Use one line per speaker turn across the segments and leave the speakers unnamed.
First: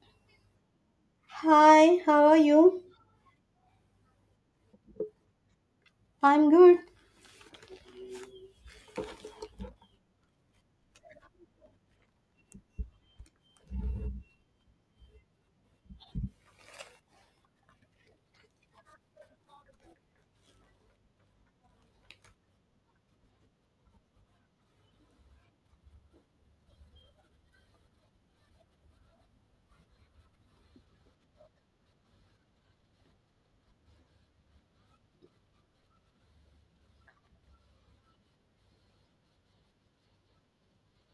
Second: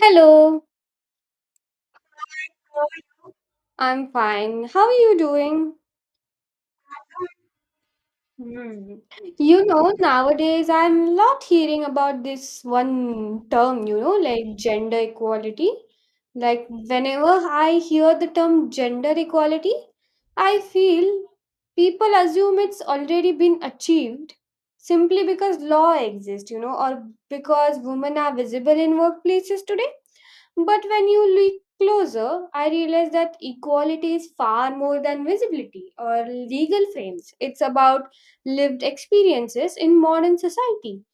Hello,
Hi, how are you?
I'm fine. How are you doing?
I'm good.
Hmm. You know, nowadays I'm lot hearing about this one term, like gender equality. Like whenever I hear the term gender equality, I feel people assume it's already been achieved simply because law exists, or because women are visible in workplaces today. But when you look closer, I realize that equality is far more than visibility or legal frames. It's about lived experiences in modern society.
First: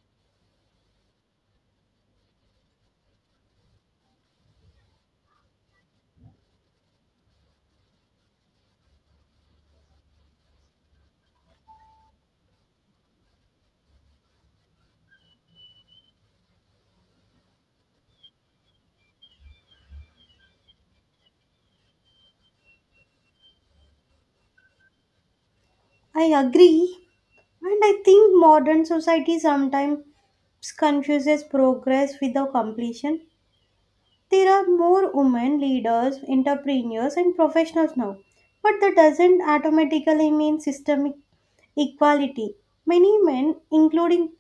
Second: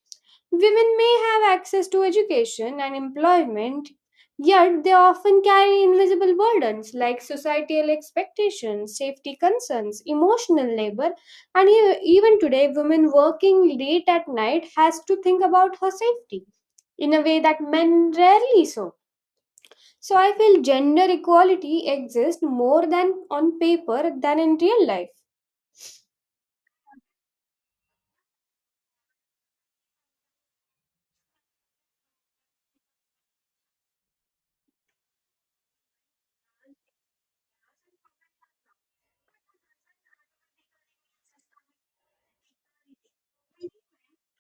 Women may have access to education and employment, yet they often carry invisible burdens like societal expectations, safety concerns, emotional labor, and even today, women working late at night has to think about her safety in a way that men rarely so. So I feel gender equality exists more than on paper than in real life.
I agree. And I think modern society sometimes confuses progress with the completion. There are more women leaders, entrepreneurs, and professionals now. But that doesn't automatically mean systemic equality. Many men, including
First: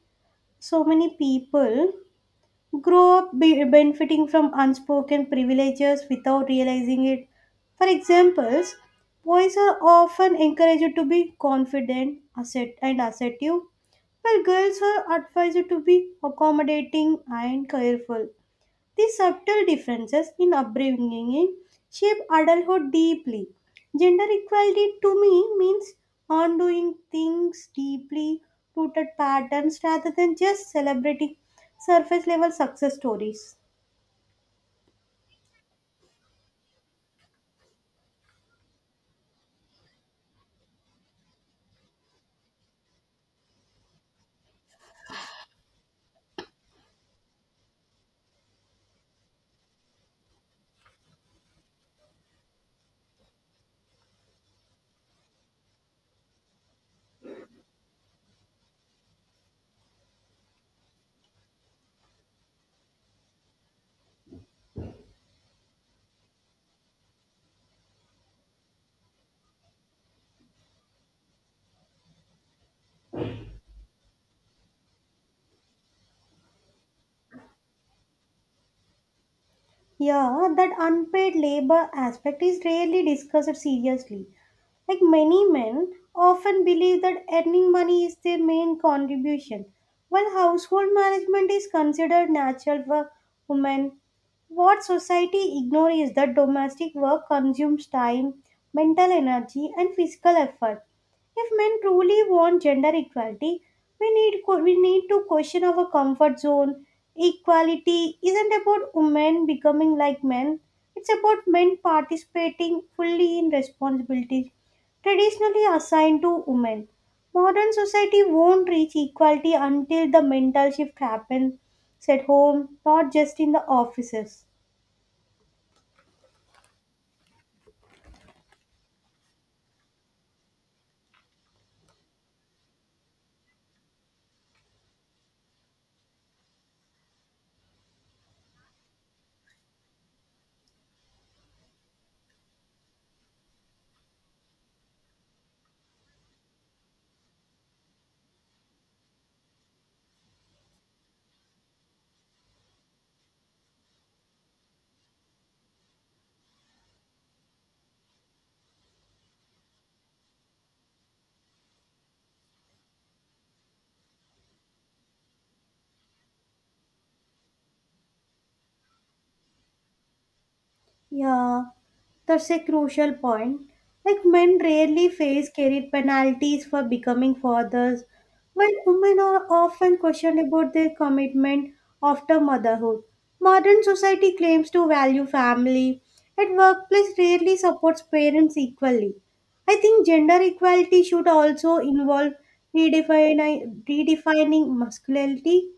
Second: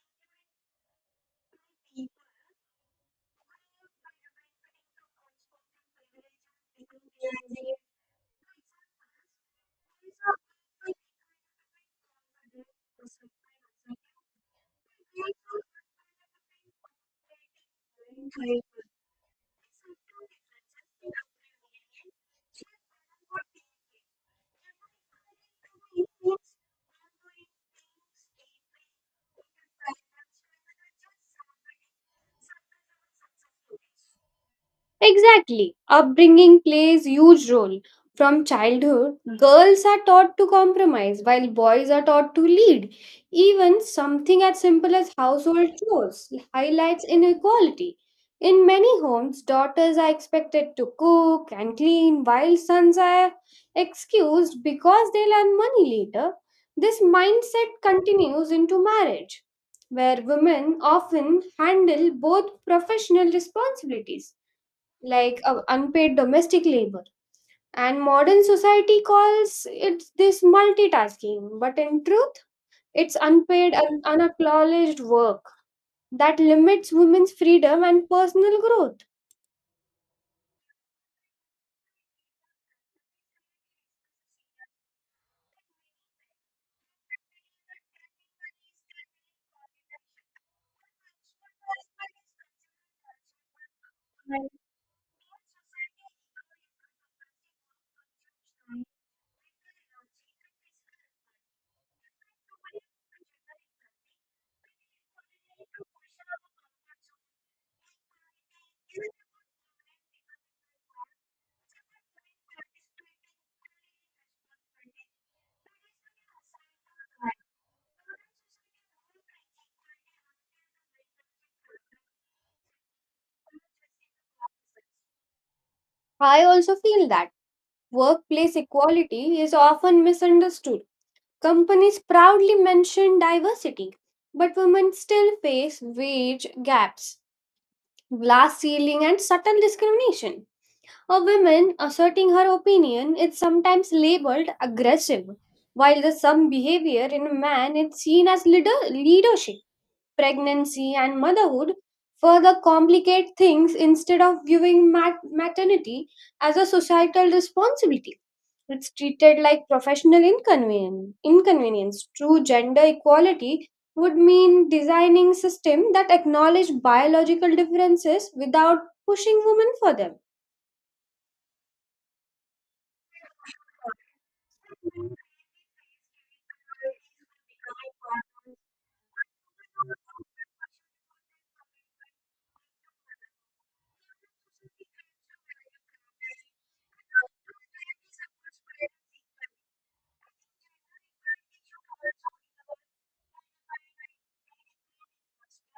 so many people, grow up benefiting from unspoken privileges without realizing it. For examples, boys are often encouraged to be confident asset, and assertive, while girls are advised to be accommodating and careful.
People.
These subtle differences in upbringing shape adulthood deeply. Gender equality to me means undoing things deeply rooted patterns rather than just celebrating surface level success stories.
Exactly. Upbringing plays huge role. From childhood, girls are taught to compromise while boys are taught to lead. Even something as simple as household chores highlights inequality. In many homes, daughters are expected to cook and clean while sons are excused because they'll earn money later. This mindset continues into marriage, where women often handle both professional responsibilities like unpaid domestic labor and modern society calls it this multitasking but in truth it's unpaid and unacknowledged work that limits women's freedom and personal growth.
Yeah, that unpaid labor aspect is rarely discussed seriously. Like many men often believe that earning money is their main contribution, while household management is considered natural for women. What society ignores is that domestic work consumes time, mental energy, and physical effort. If men truly want gender equality, we need to question our comfort zone. Equality isn't about women becoming like men; it's about men participating fully in responsibilities traditionally assigned to women. Modern society won't reach equality until the mental shift happens at home, not just in the offices.
I also feel that workplace equality is often misunderstood. Companies proudly mention diversity but women still face wage gaps, glass ceiling and subtle discrimination. A woman asserting her opinion is sometimes labeled aggressive, while the some behavior in a man is seen as leadership. Pregnancy and motherhood further complicate things instead of viewing maternity as a societal responsibility. It's treated like professional inconvenience. True gender equality would mean designing systems that acknowledge biological differences without pushing women for them.
Yeah, that's a crucial point. Like men rarely face career penalties for becoming fathers, while women are often questioned about their commitment after motherhood. Modern society claims to value family, and workplace rarely supports parents equally. I think gender equality should also involve redefining masculinity.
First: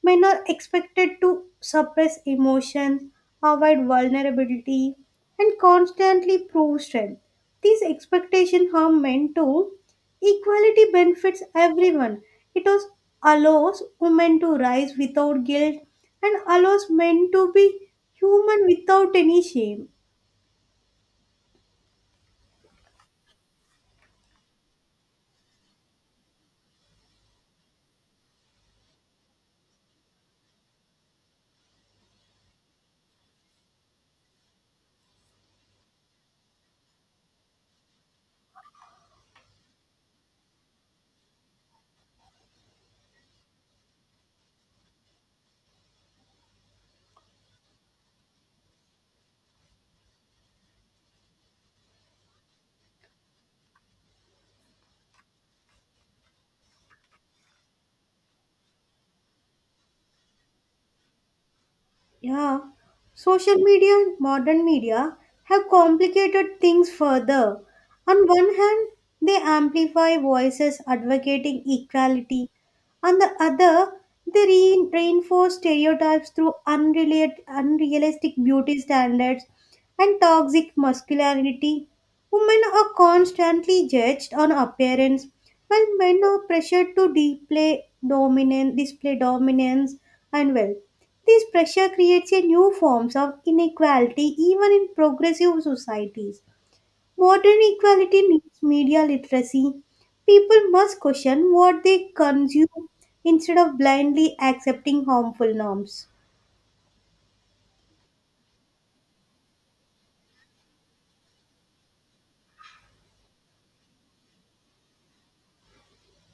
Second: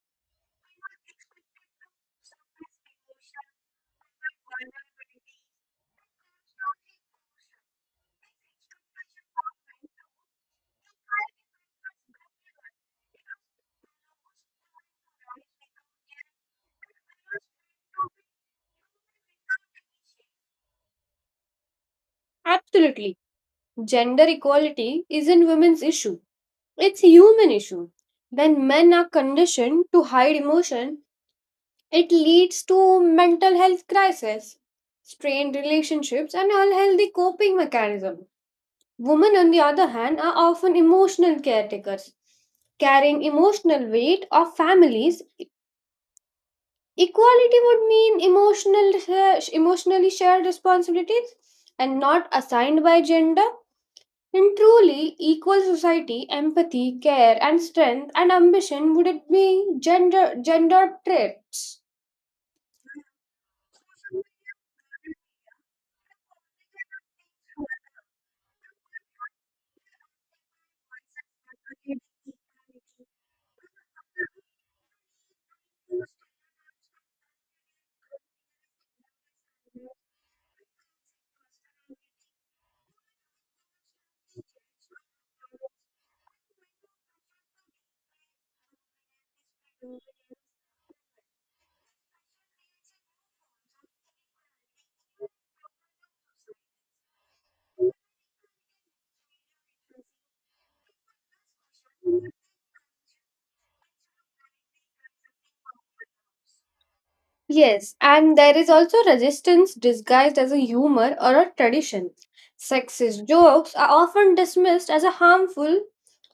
Men are expected to suppress emotions, avoid vulnerability, and constantly prove strength. These expectations harm men too. Equality benefits everyone. It was allows women to rise without guilt and allows men to be human without any shame.
Absolutely. Gender equality isn't women's issue. It's human issue. When men are conditioned to hide emotion, it leads to mental health crisis, strained relationships and unhealthy coping mechanism. Women on the other hand are often emotional caretakers, carrying emotional weight of families. Equality would mean emotional emotionally shared responsibilities and not assigned by gender. In truly equal society, empathy, care, and strength and ambition would it be gender traits?
Yeah, social media and modern media have complicated things further. On one hand, they amplify voices advocating equality. On the other, they reinforce stereotypes through unrealistic beauty standards and toxic masculinity. Women are constantly judged on appearance, while men are pressured to display dominance and wealth. This pressure creates a new forms of inequality even in progressive societies. Modern equality needs media literacy. People must question what they consume instead of blindly accepting harmful norms.
Yes, and there is also resistance disguised as a humor or a tradition. Sexist jokes are often dismissed as a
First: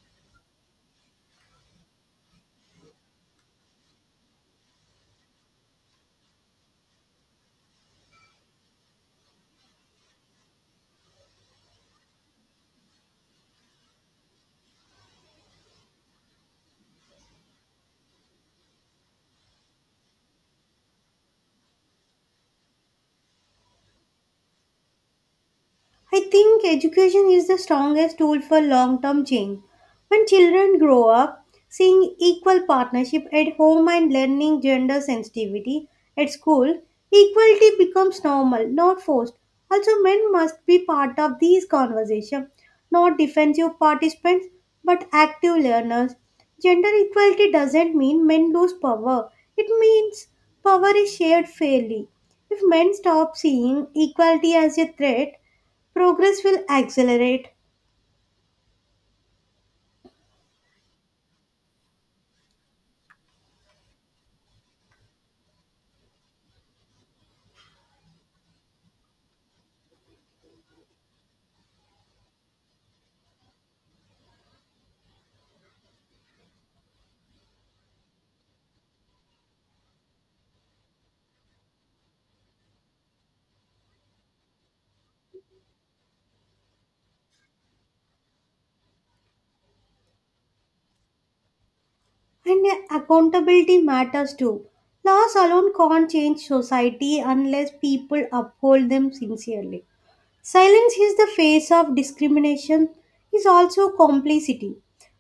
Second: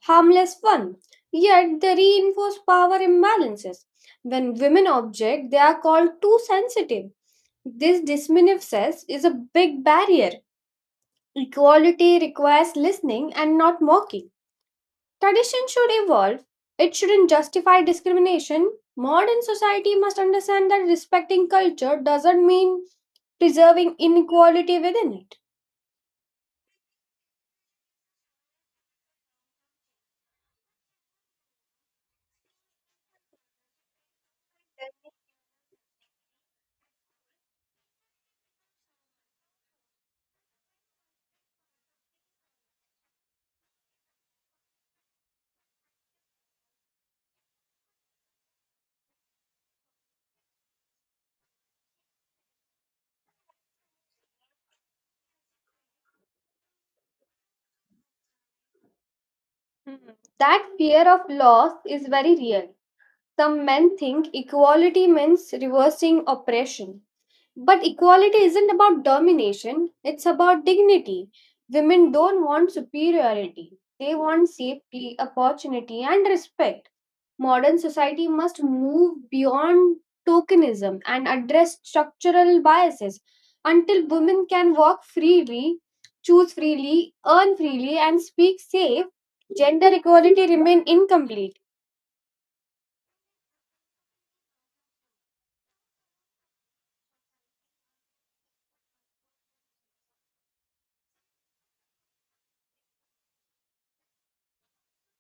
harmless fun, yet they reinforce power imbalances. When women object, they are called too sensitive. This dismissive says is a big barrier. Equality requires listening and not mocking. Tradition should evolve. It shouldn't justify discrimination. Modern society must understand that respecting culture doesn't mean preserving inequality within it.
I think education is the strongest tool for long term change. When children grow up seeing equal partnership at home and learning gender sensitivity at school, equality becomes normal, not forced. Also, men must be part of these conversations, not defensive participants but active learners. Gender equality doesn't mean men lose power, it means power is shared fairly. If men stop seeing equality as a threat, progress will accelerate,
Hmm. That fear of loss is very real. Some men think equality means reversing oppression. But equality isn't about domination, it's about dignity. Women don't want superiority, they want safety, opportunity, and respect. Modern society must move beyond tokenism and address structural biases. Until women can walk freely, choose freely, earn freely, and speak safe, gender equality remain incomplete.
and accountability matters too. Laws alone can't change society unless people uphold them sincerely. Silence is the face of discrimination is also complicity.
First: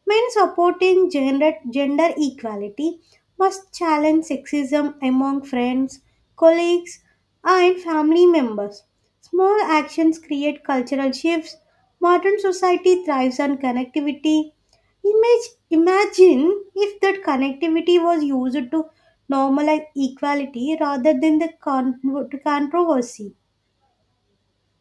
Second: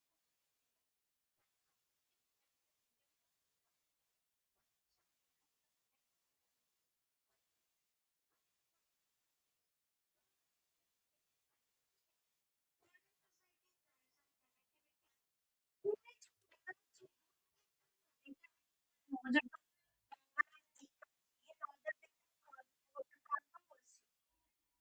Men supporting gender equality must challenge sexism among friends, colleagues, and family members. Small actions create cultural shifts. Modern society thrives on connectivity. Imagine if that connectivity was used to normalize equality rather than the controversy.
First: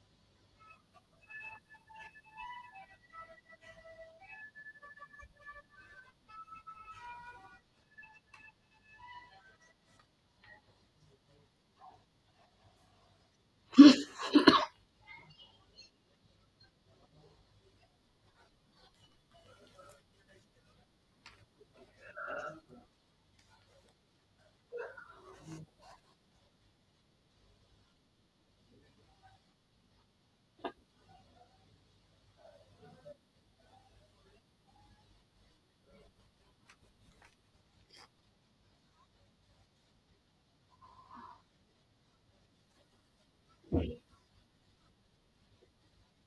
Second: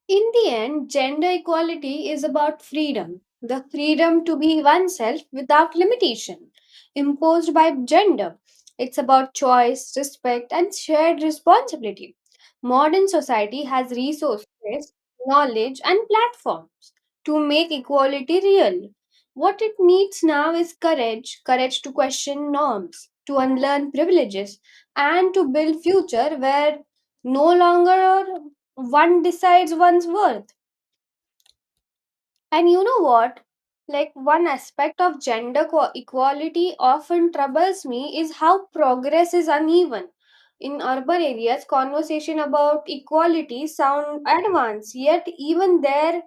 In the end, gender equality is about freedom the freedom to be oneself without limitation imposed by gender. It's about choice, respect, and shared responsibility. Modern society has resources, knowledge, and platforms to make equality real. What it needs now is courage courage to question norms, to unlearn privileges, and to build future where no longer one decides one's worth. And you know what? Like one aspect of gender equality often troubles me is how progress is uneven. In urban areas, conversation about equality sound advanced, yet even their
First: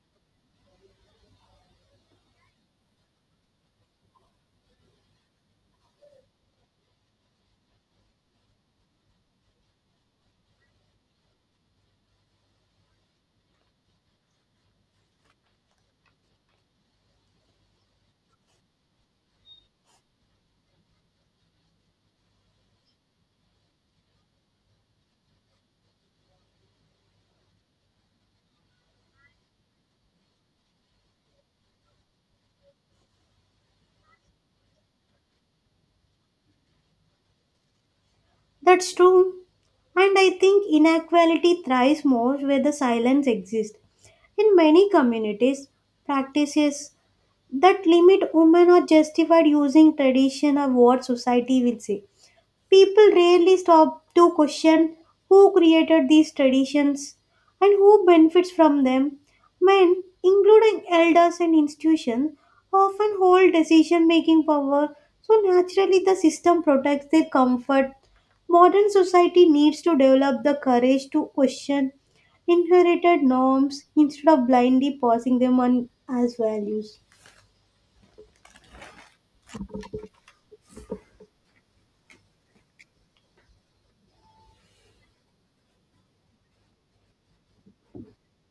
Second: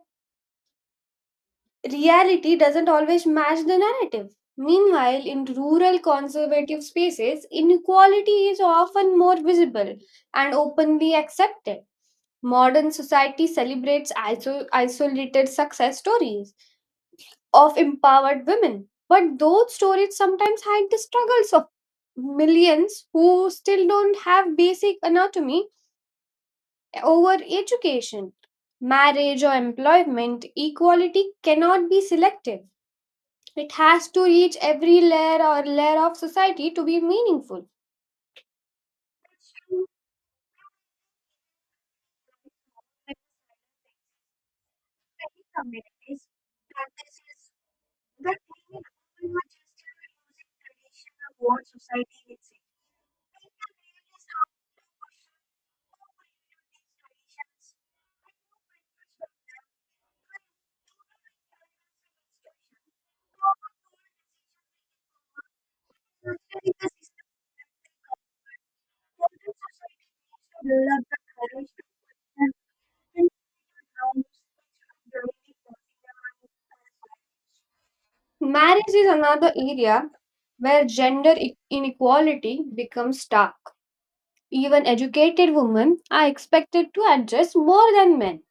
reality doesn't always match the narrative. Meanwhile, in rural conservative spaces, inequality is often more visible and openly accepted. Modern society celebrates isolated success stories of empowered women, but those stories sometimes hide the struggles of millions who still don't have basic anatomy over education. Marriage or employment equality cannot be selective. It has to reach every layer of society to be meaningful.
That's true. And I think inequality thrives most where the silence exists. In many communities, practices that limit women are justified using tradition or what society will say. People rarely stop to question who created these traditions and who benefits from them. Men, including elders and institutions, often hold decision making power, so naturally the system protects their comfort. Modern society needs to develop the courage to question inherited norms instead of blindly passing them on as values.
Marriage is another area where gender inequality becomes stark. Even educated women are expected to adjust more than men,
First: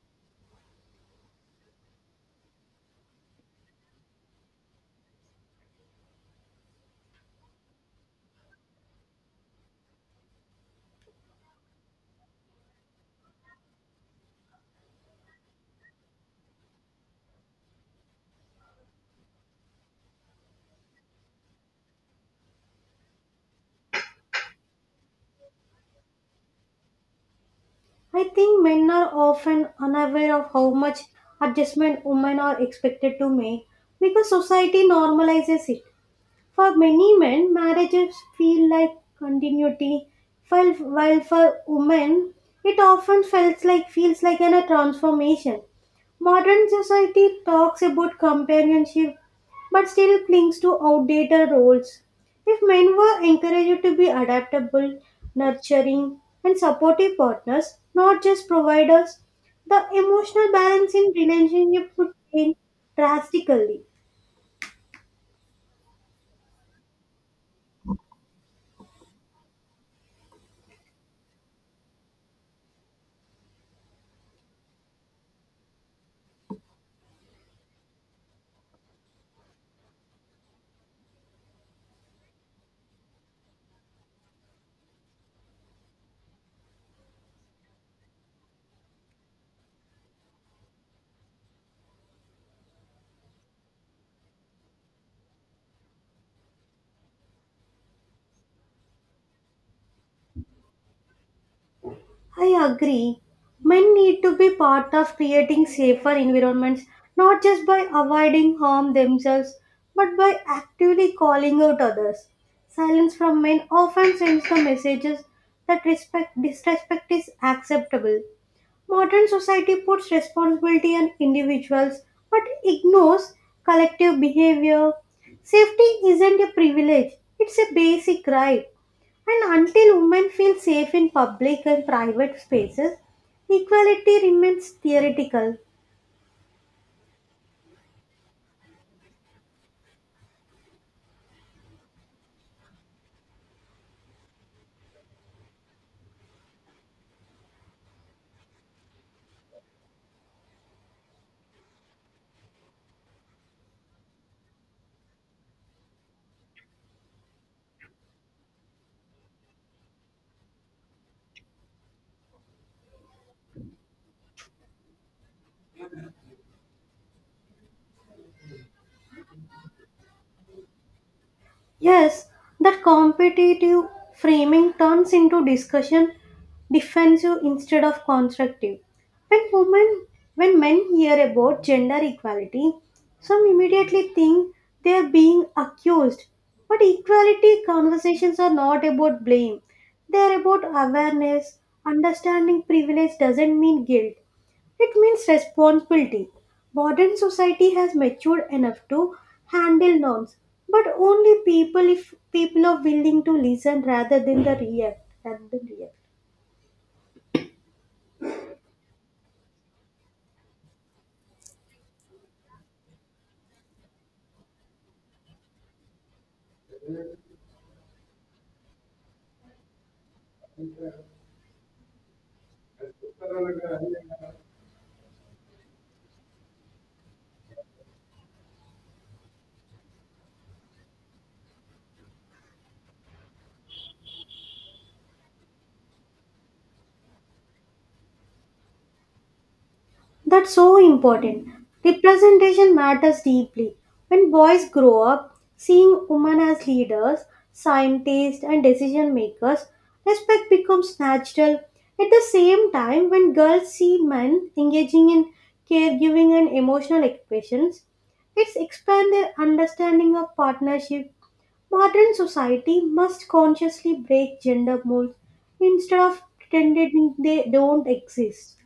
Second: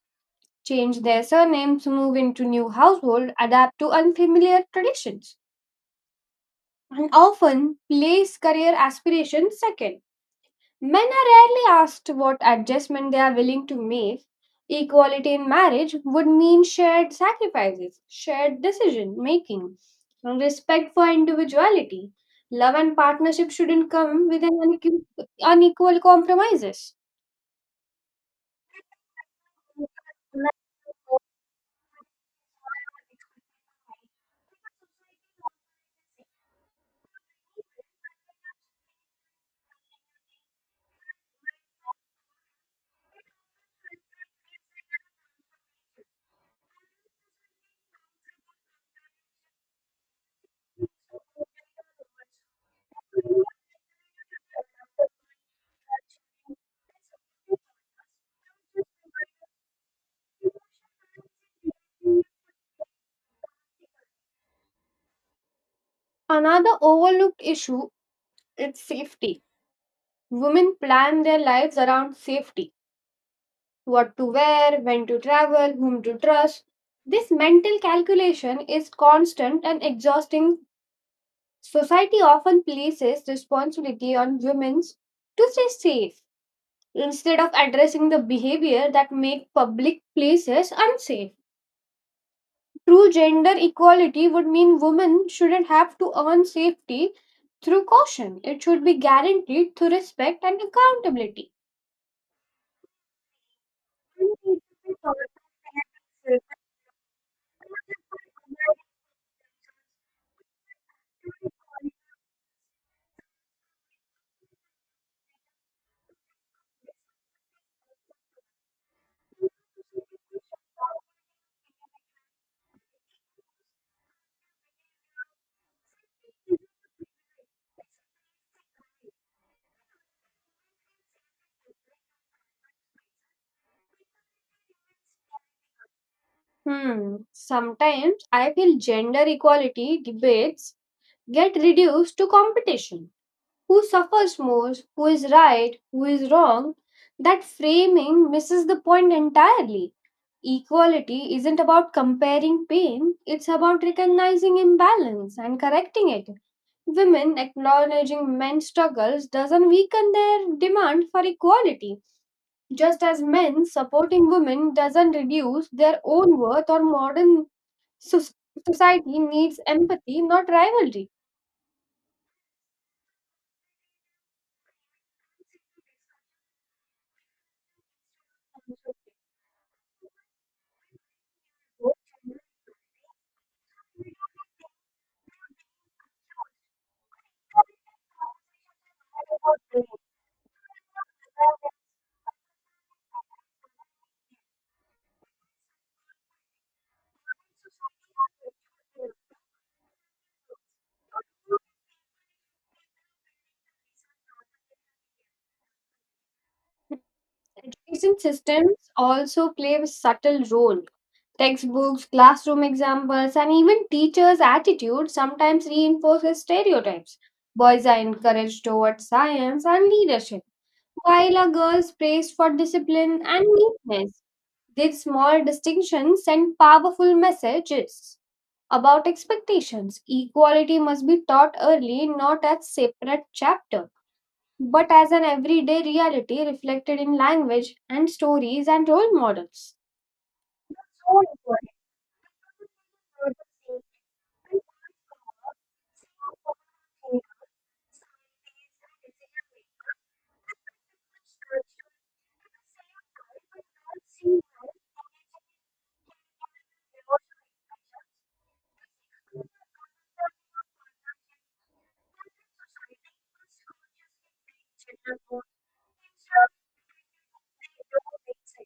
change their surnames, move into new household, adapt to unfamiliar traditions, and often place career aspirations second. Men are rarely asked what adjustment they are willing to make. Equality in marriage would mean shared sacrifices, shared decision making, and respect for individuality. Love and partnership shouldn't come with an unequal compromises.
I think men are often unaware of how much adjustment women are expected to make because society normalizes it. For many men, marriages feel like continuity, while for women, it often feels like a transformation. Modern society talks about companionship, but still clings to outdated roles. If men were encouraged to be adaptable, nurturing, and supportive partners, not just providers, the emotional balance in relationships would change drastically.
Another overlooked issue is safety. Women plan their lives around safety what to wear, when to travel, whom to trust. This mental calculation is constant and exhausting. Society often places responsibility on women to stay safe instead of addressing the behavior that make public places unsafe. True gender equality would mean women shouldn't have to earn safety through caution. It should be guaranteed through respect and accountability.
I agree. Men need to be part of creating safer environments, not just by avoiding harm themselves, but by actively calling out others. Silence from men often sends the messages that respect disrespect is acceptable. Modern society puts responsibility on individuals but ignores collective behavior. Safety isn't a privilege, it's a basic right. And until women feel safe in public and private spaces, equality remains theoretical.
Hmm. Sometimes I feel gender equality debates get reduced to competition. Who suffers more? Who is right? Who is wrong? That framing misses the point entirely. Equality isn't about comparing pain, it's about recognizing imbalance and correcting it. Women acknowledging men's struggles doesn't weaken their demand for equality, just as men supporting women doesn't reduce their own worth or modern soc- society needs empathy, not rivalry.
Yes, that competitive framing turns into discussion defensive instead of constructive. When women when men hear about gender equality, some immediately think they are being accused. But equality conversations are not about blame. They are about awareness. Understanding privilege doesn't mean guilt. It means responsibility. Modern society has matured enough to handle norms, but only people if people are willing to listen rather than the react. Rather than react.
Education systems also play a subtle role. Textbooks, classroom examples, and even teachers' attitude sometimes reinforces stereotypes. Boys are encouraged towards science and leadership, while a girl praised for discipline and neatness. These small distinctions send powerful messages about expectations. Equality must be taught early, not as separate chapter, but as an everyday reality reflected in language and stories and role models.
That's so important. Representation matters deeply. When boys grow up seeing women as leaders, scientists, and decision makers, respect becomes natural. At the same time, when girls see men engaging in caregiving and emotional expressions, it's expand their understanding of partnership. Modern society must consciously break gender molds instead of pretending they don't exist.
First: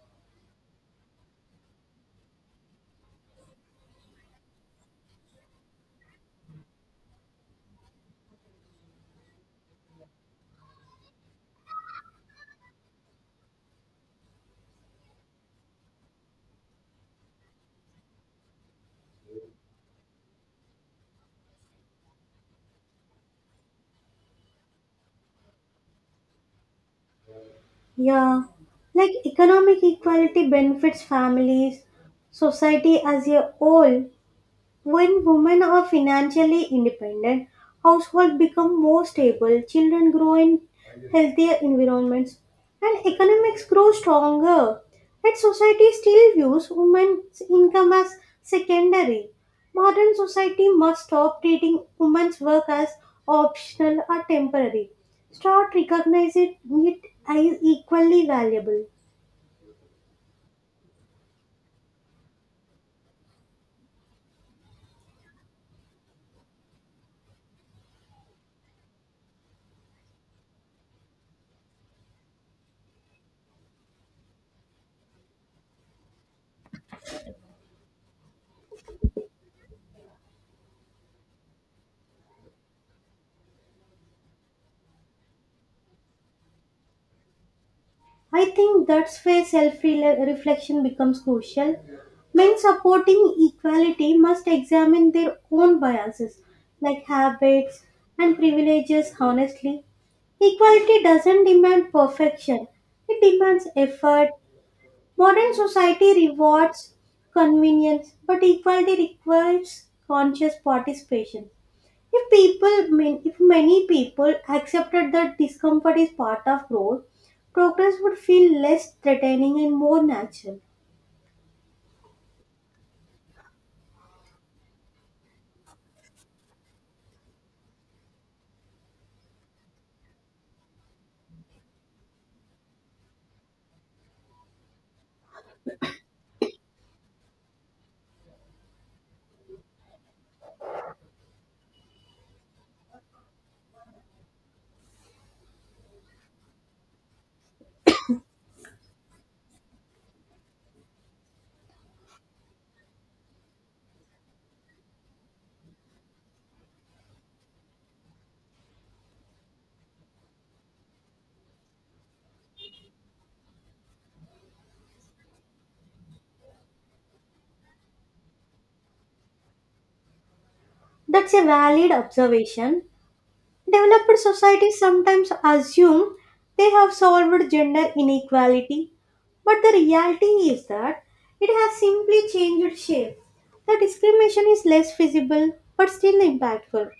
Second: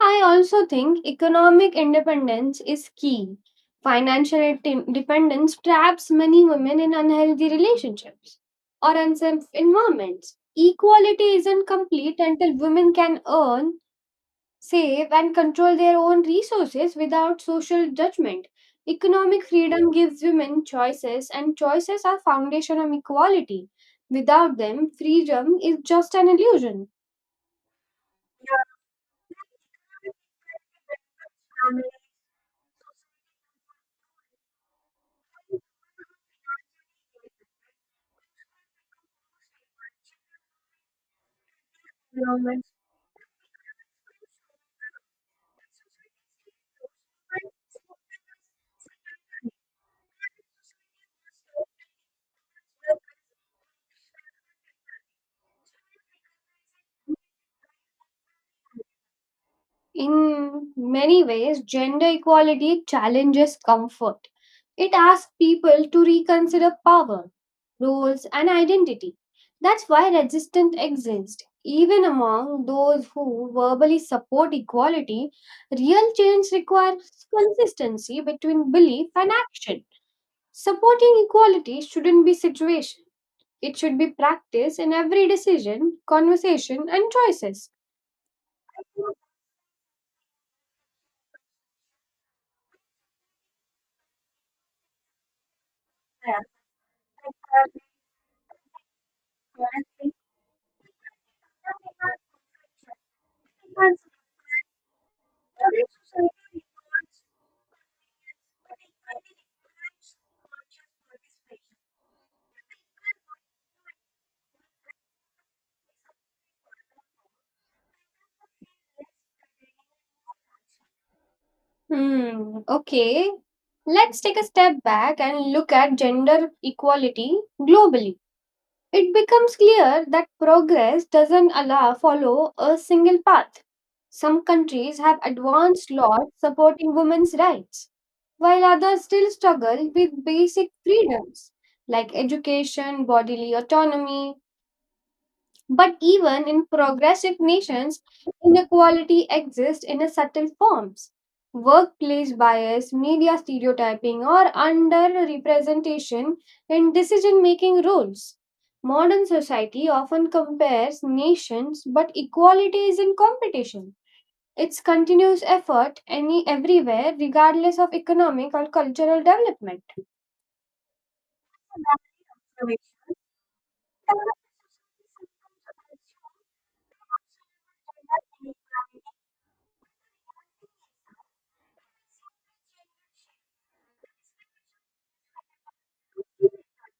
I also think economic independence is key. Financial dependence traps many women in unhealthy relationships or unsafe environments. Equality isn't complete until women can earn, save, and control their own resources without social judgment. Economic freedom gives women choices, and choices are foundation of equality. Without them, freedom is just an illusion.
Yeah, like economic equality benefits families, society as a whole. When women are financially independent, households become more stable, children grow in healthier environments, and economics grow stronger. Yet society still views women's income as secondary. Modern society must stop treating women's work as optional or temporary. Start recognizing it as equally valuable.
In many ways, gender equality challenges comfort. It asks people to reconsider power, roles, and identity. That's why resistance exists. Even among those who verbally support equality, real change requires consistency between belief and action. Supporting equality shouldn't be situation. It should be practice in every decision, conversation, and choices.
I think that's where self reflection becomes crucial. Men supporting equality must examine their own biases, like habits and privileges, honestly. Equality doesn't demand perfection, it demands effort. Modern society rewards convenience, but equality requires conscious participation. If many people accepted that discomfort is part of growth, progress would feel less threatening and more natural.
Hmm, okay. Let's take a step back and look at gender equality globally. It becomes clear that progress doesn't allow follow a single path. Some countries have advanced laws supporting women's rights, while others still struggle with basic freedoms like education, bodily autonomy, but even in progressive nations, inequality exists in a subtle forms. Workplace bias, media stereotyping, or underrepresentation in decision making roles. Modern society often compares nations, but equality is in competition. It's continuous effort any everywhere, regardless of economic or cultural development.
That's a valid observation. Developed societies sometimes assume they have solved gender inequality, but the reality is that it has simply changed shape. The discrimination is less visible but still impactful.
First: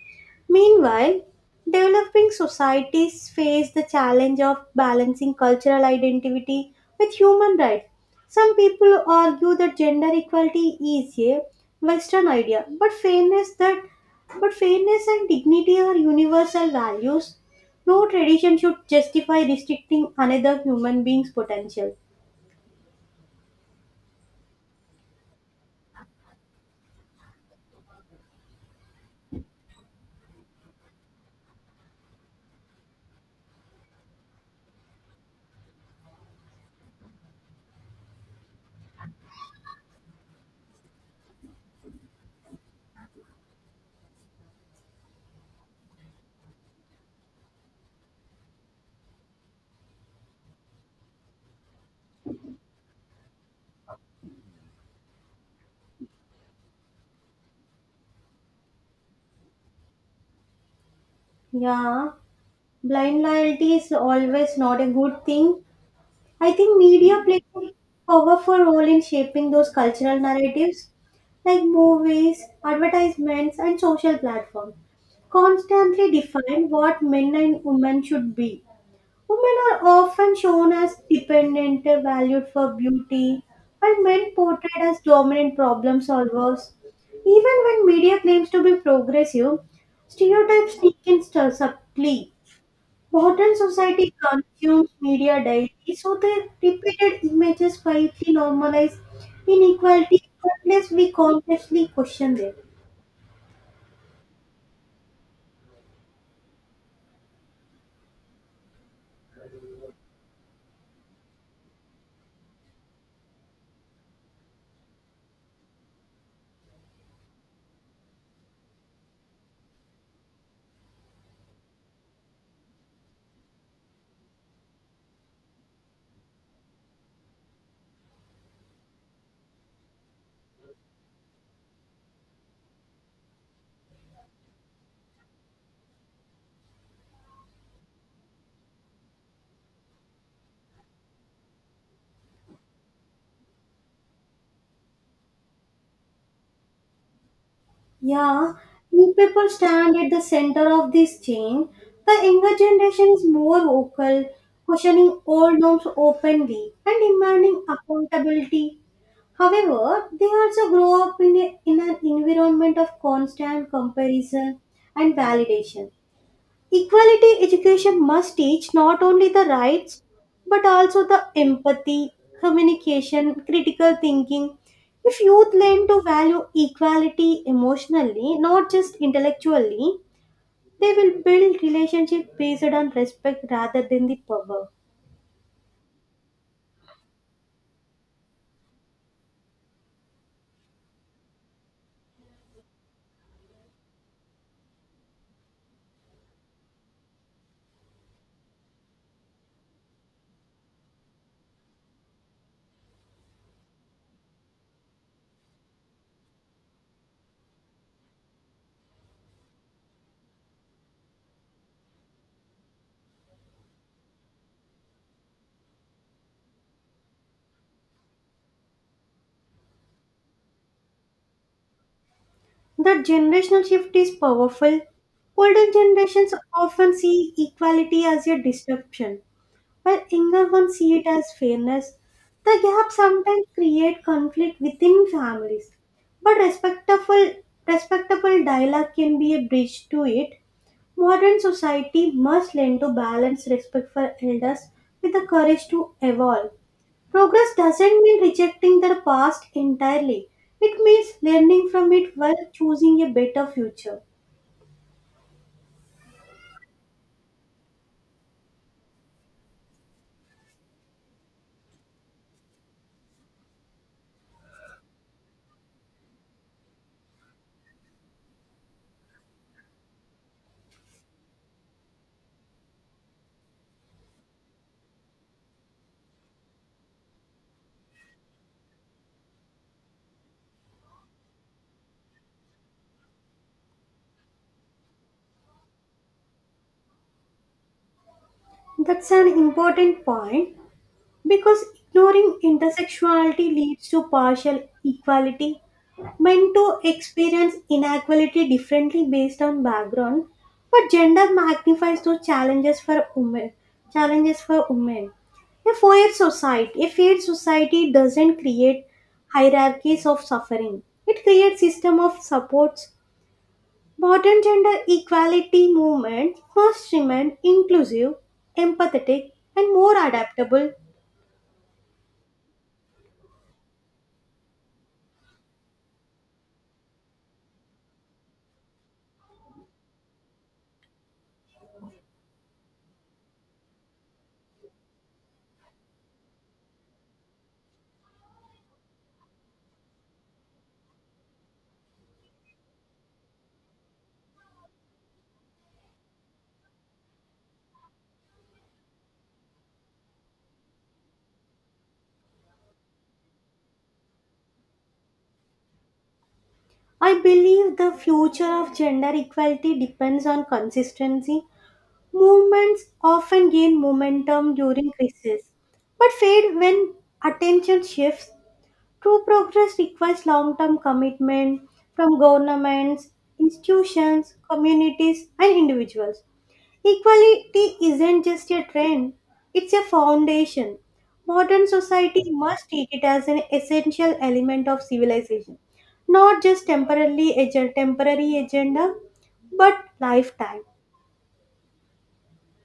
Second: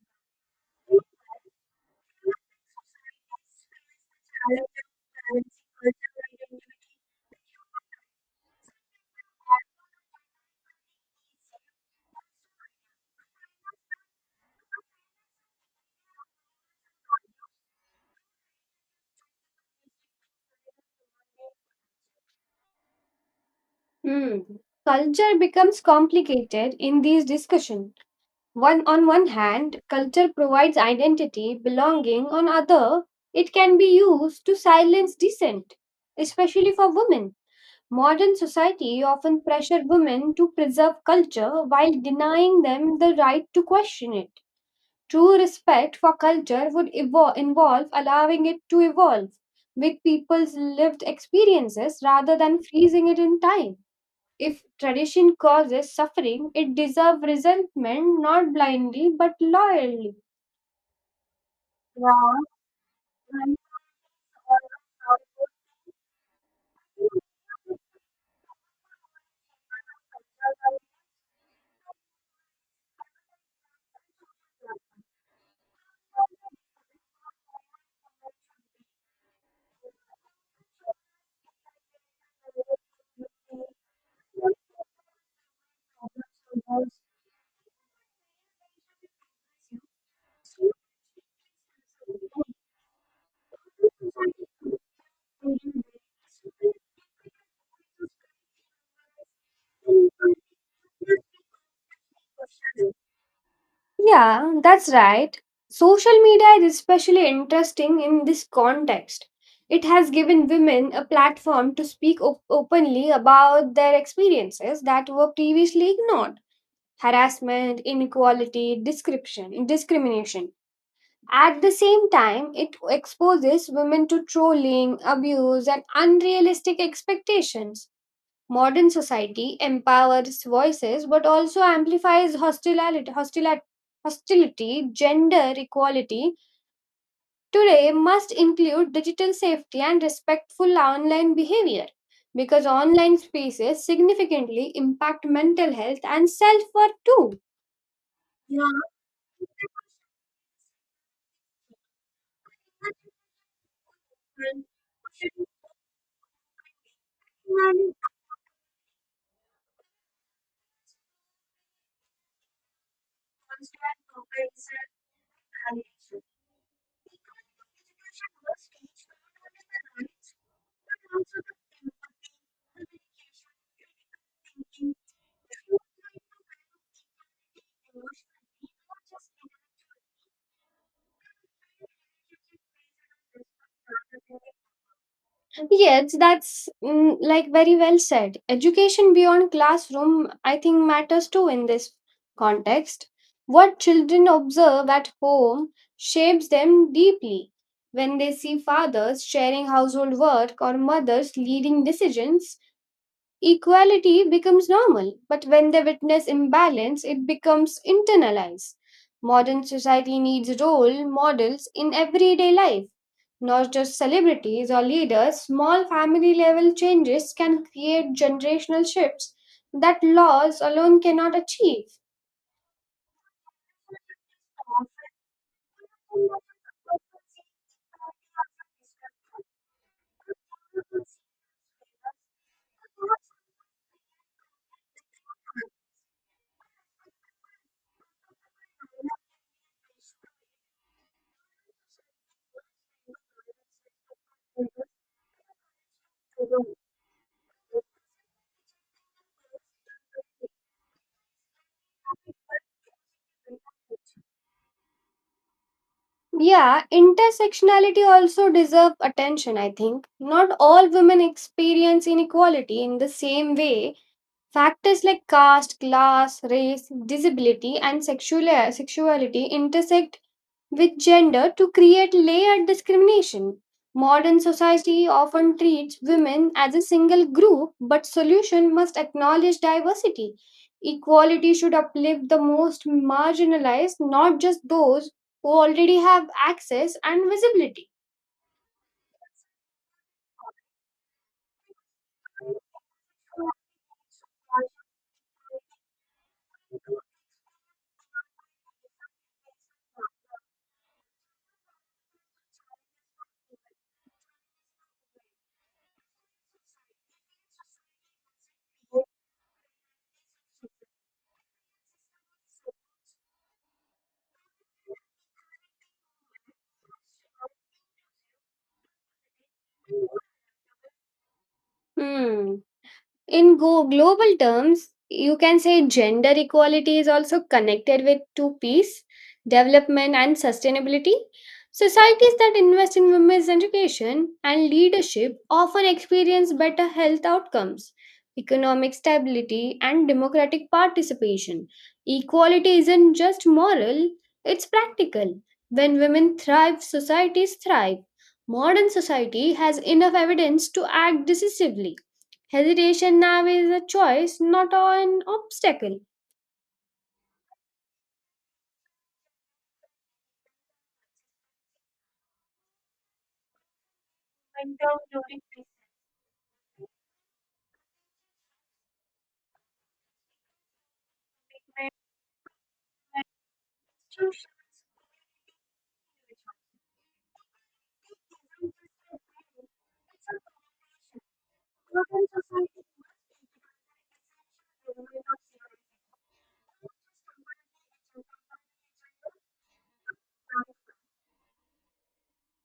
Meanwhile, developing societies face the challenge of balancing cultural identity with human rights. Some people argue that gender equality is a Western idea, but fairness that but fairness and dignity are universal values. No tradition should justify restricting another human being's potential.
Hmm. Culture becomes complicated in these discussions. One hand, culture provides identity, belonging. On other, it can be used to silence dissent, especially for women. Modern society often pressure women to preserve culture while denying them the right to question it. True respect for culture would involve allowing it to evolve with people's lived experiences rather than freezing it in time. If tradition causes suffering, it deserves resentment not blindly but loyally.
Yeah,
Wow.
blind loyalty is always not a good thing. I think media plays a powerful role in shaping those cultural narratives, like movies, advertisements, and social platforms, constantly define what men and women should be. Women are often shown as dependent, valued for beauty, and men portrayed as dominant problem solvers. Even when media claims to be progressive, stereotypes sneak in subtly. Modern society consumes media daily, so the repeated images quietly normalize inequality unless we consciously question them.
Yeah, that's right. Social media is especially interesting in this context. It has given women a platform to speak openly about their experiences that were previously ignored harassment, inequality, description, discrimination. At the same time, it exposes women to trolling, abuse, and unrealistic expectations. Modern society empowers voices but also amplifies hostility. Gender equality today must include digital safety and respectful online behavior because online spaces significantly impact mental health and self worth too.
Yeah, people stand at the center of this change. The younger generation is more vocal, questioning old norms openly and demanding accountability. However, they also grow up in an environment of constant comparison and validation. Equality education must teach not only the rights but also the empathy, communication, critical thinking. If youth learn to value equality emotionally, not just intellectually, they will build relationship based on respect rather than the power.
Yes, that's like very well said. Education beyond classroom, I think, matters too in this context. What children observe at home shapes them deeply. When they see fathers sharing household work or mothers leading decisions, equality becomes normal. But when they witness imbalance, it becomes internalized. Modern society needs role models in everyday life not just celebrities or leaders, small family level changes can create generational shifts that laws alone cannot achieve.
The generational shift is powerful. Older generations often see equality as a disruption, while younger ones see it as fairness, the gap sometimes create conflict within families. But respectable dialogue can be a bridge to it. Modern society must learn to balance respect for elders with the courage to evolve. Progress doesn't mean rejecting the past entirely. It means learning from it while choosing a better future.
Yeah, intersectionality also deserves attention, I think. Not all women experience inequality in the same way. Factors like caste, class, race, disability, and sexuality intersect with gender to create layered discrimination. Modern society often treats women as a single group, but solution must acknowledge diversity. Equality should uplift the most marginalized, not just those who already have access and visibility.
That's an important point because ignoring intersexuality leads to partial equality. Men too experience inequality differently based on background, but gender magnifies those challenges for women. Challenges for women. A fair society doesn't create hierarchies of suffering. It creates system of supports. Modern gender equality movement must remain inclusive, empathetic, and more adaptable.
Hmm. In global terms, you can say gender equality is also connected with two peace, development, and sustainability. Societies that invest in women's education and leadership often experience better health outcomes, economic stability, and democratic participation. Equality isn't just moral, it's practical. When women thrive, societies thrive. Modern society has enough evidence to act decisively. Hesitation now is a choice, not an obstacle.
I believe the future of gender equality depends on consistency. Movements often gain momentum during crises, but fade when attention shifts. True progress requires long term commitment from governments, institutions, communities, and individuals. Equality isn't just a trend, it's a foundation. Modern society must treat it as an essential element of civilization, not just temporary agenda, but lifetime.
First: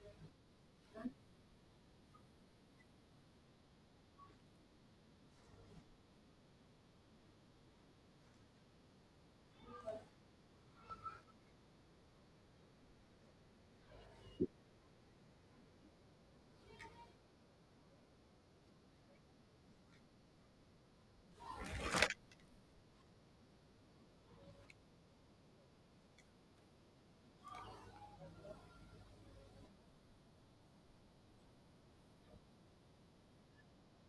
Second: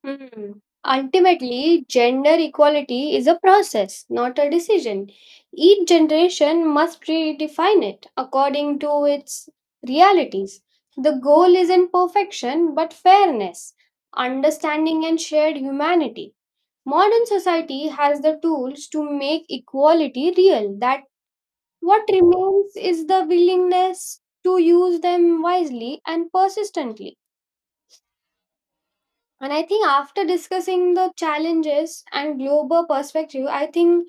Hmm. Ultimately, gender equality is a process, not a decision. Each generation must redefine it according to its realities. The goal isn't perfection, but fairness, understanding, and shared humanity. Modern society has the tools to make equality real. That What remains is the willingness to use them wisely and persistently. And I think after discussing the challenges and global perspective, I think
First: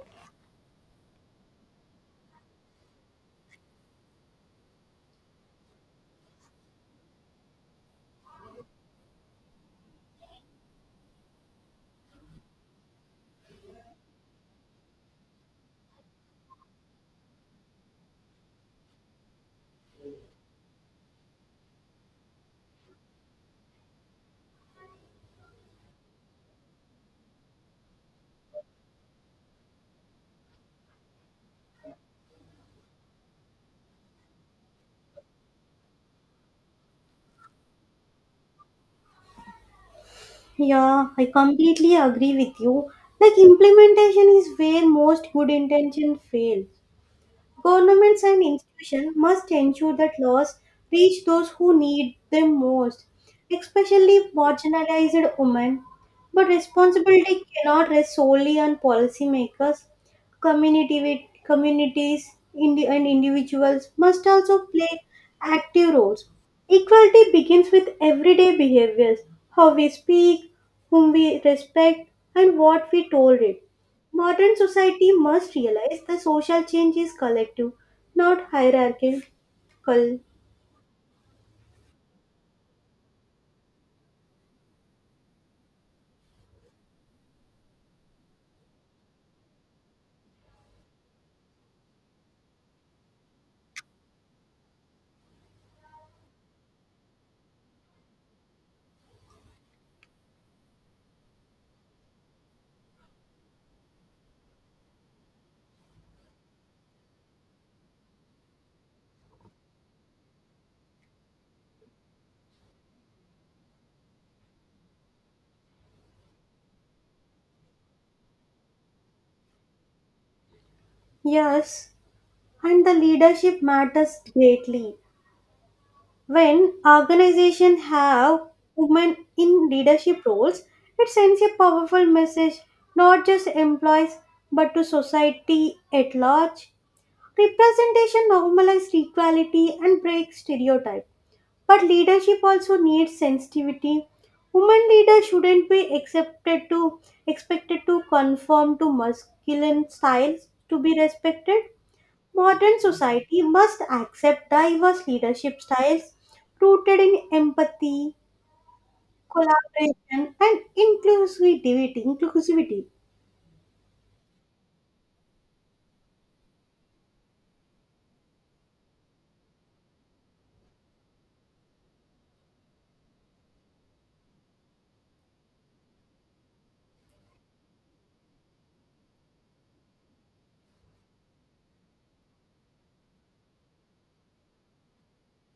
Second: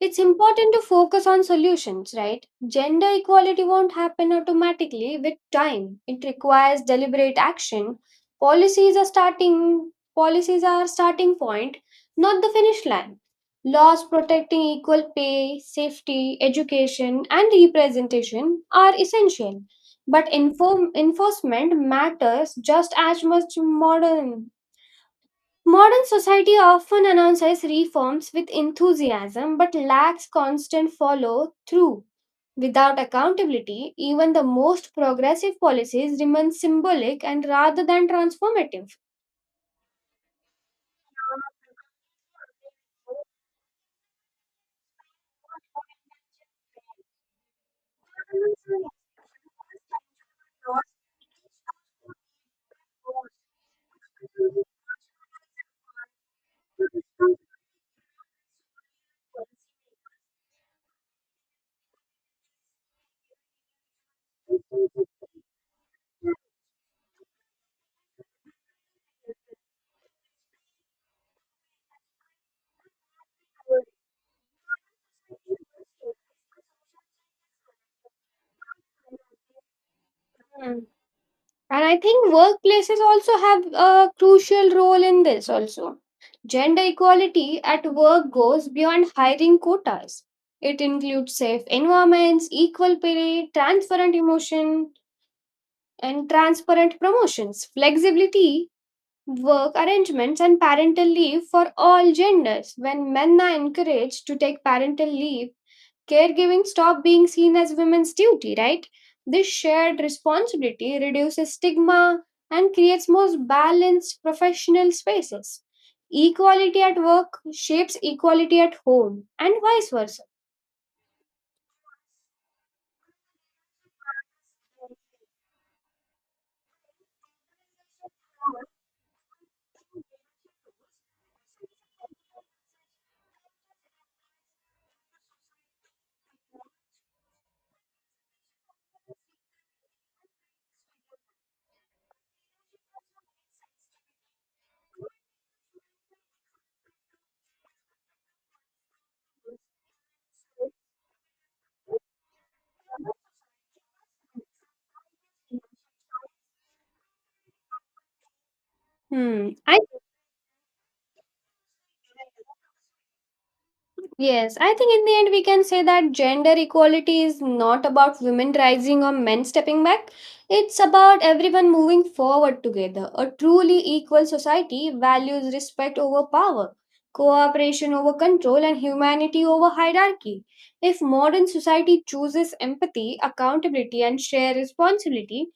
it's important to focus on solutions, right? Gender equality won't happen automatically with time. It requires deliberate action. Policies are starting point, not the finish line. Laws protecting equal pay, safety, education, and representation are essential, but enforcement matters just as much Modern society often announces reforms with enthusiasm but lacks constant follow through. Without accountability, even the most progressive policies remain symbolic and rather than transformative.
Yeah, I completely agree with you. Like implementation is where most good intention fails. Governments and institutions must ensure that laws reach those who need them most, especially marginalized women. But responsibility cannot rest solely on policymakers. Communities and individuals must also play active roles. Equality begins with everyday behaviors, how we speak, whom we respect, and what we tolerate. Modern society must realize that social change is collective, not hierarchical.
Hmm. And I think workplaces also have a crucial role in this also. Gender equality at work goes beyond hiring quotas. It includes safe environments, equal pay, transparent emotion, and transparent promotions, flexibility, work arrangements, and parental leave for all genders. When men are encouraged to take parental leave, caregiving stop being seen as women's duty, right? This shared responsibility reduces stigma and creates more balanced professional spaces. Equality at work shapes equality at home and vice versa.
Yes, and the leadership matters greatly. When organizations have women in leadership roles, it sends a powerful message not just employees but to society at large. Representation normalizes equality and breaks stereotypes. But leadership also needs sensitivity. Women leaders shouldn't be accepted to expected to conform to masculine styles to be respected. Modern society must accept diverse leadership styles rooted in empathy,
Hmm. I.
collaboration, and inclusivity. Inclusivity.
Yes, I think in the end we can say that gender equality is not about women rising or men stepping back. It's about everyone moving forward together. A truly equal society values respect over power, cooperation over control, and humanity over hierarchy. If modern society chooses empathy, accountability, and shared responsibility,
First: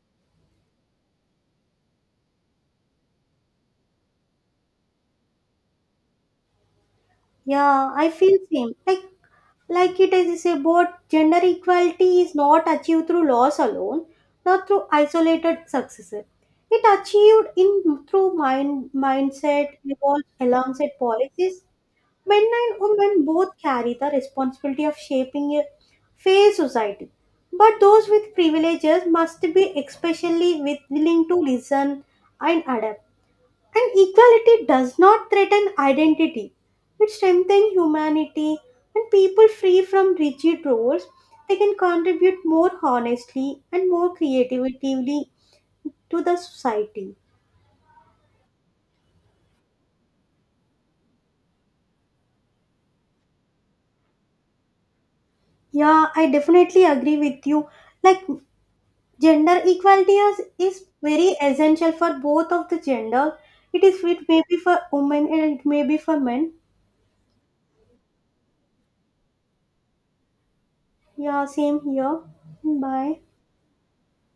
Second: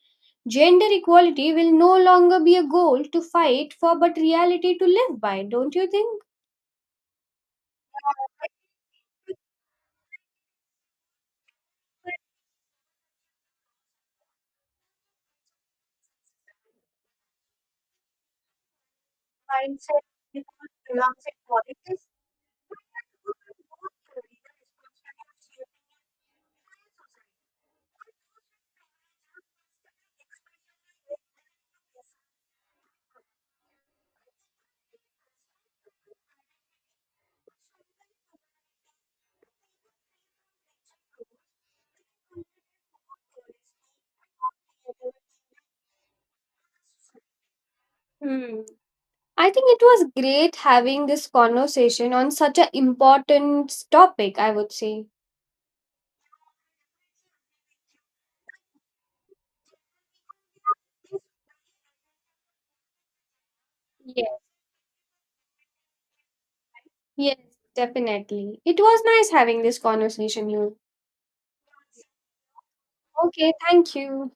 gender equality will no longer be a goal to fight for but reality to live by, don't you think?
Yeah, I feel same. Like it is about gender equality is not achieved through laws alone, not through isolated success, it achieved in through mindset evolved alongside policies. Men and women both carry the responsibility of shaping a fair society, but those with privileges must be especially willing to listen and adapt. And equality does not threaten identity. It strengthens humanity. When people free from rigid roles, they can contribute more honestly and more creatively to the society.
Hmm. I think it was great having this conversation on such an important topic, I would say.
Yeah, I definitely agree with you. Like gender equality is very essential for both of the gender. It is it may
Yes,
be for women and it may be for men.
yes, definitely. It was nice having this conversation, you.
Yeah, same here. Bye.
Okay, thank you.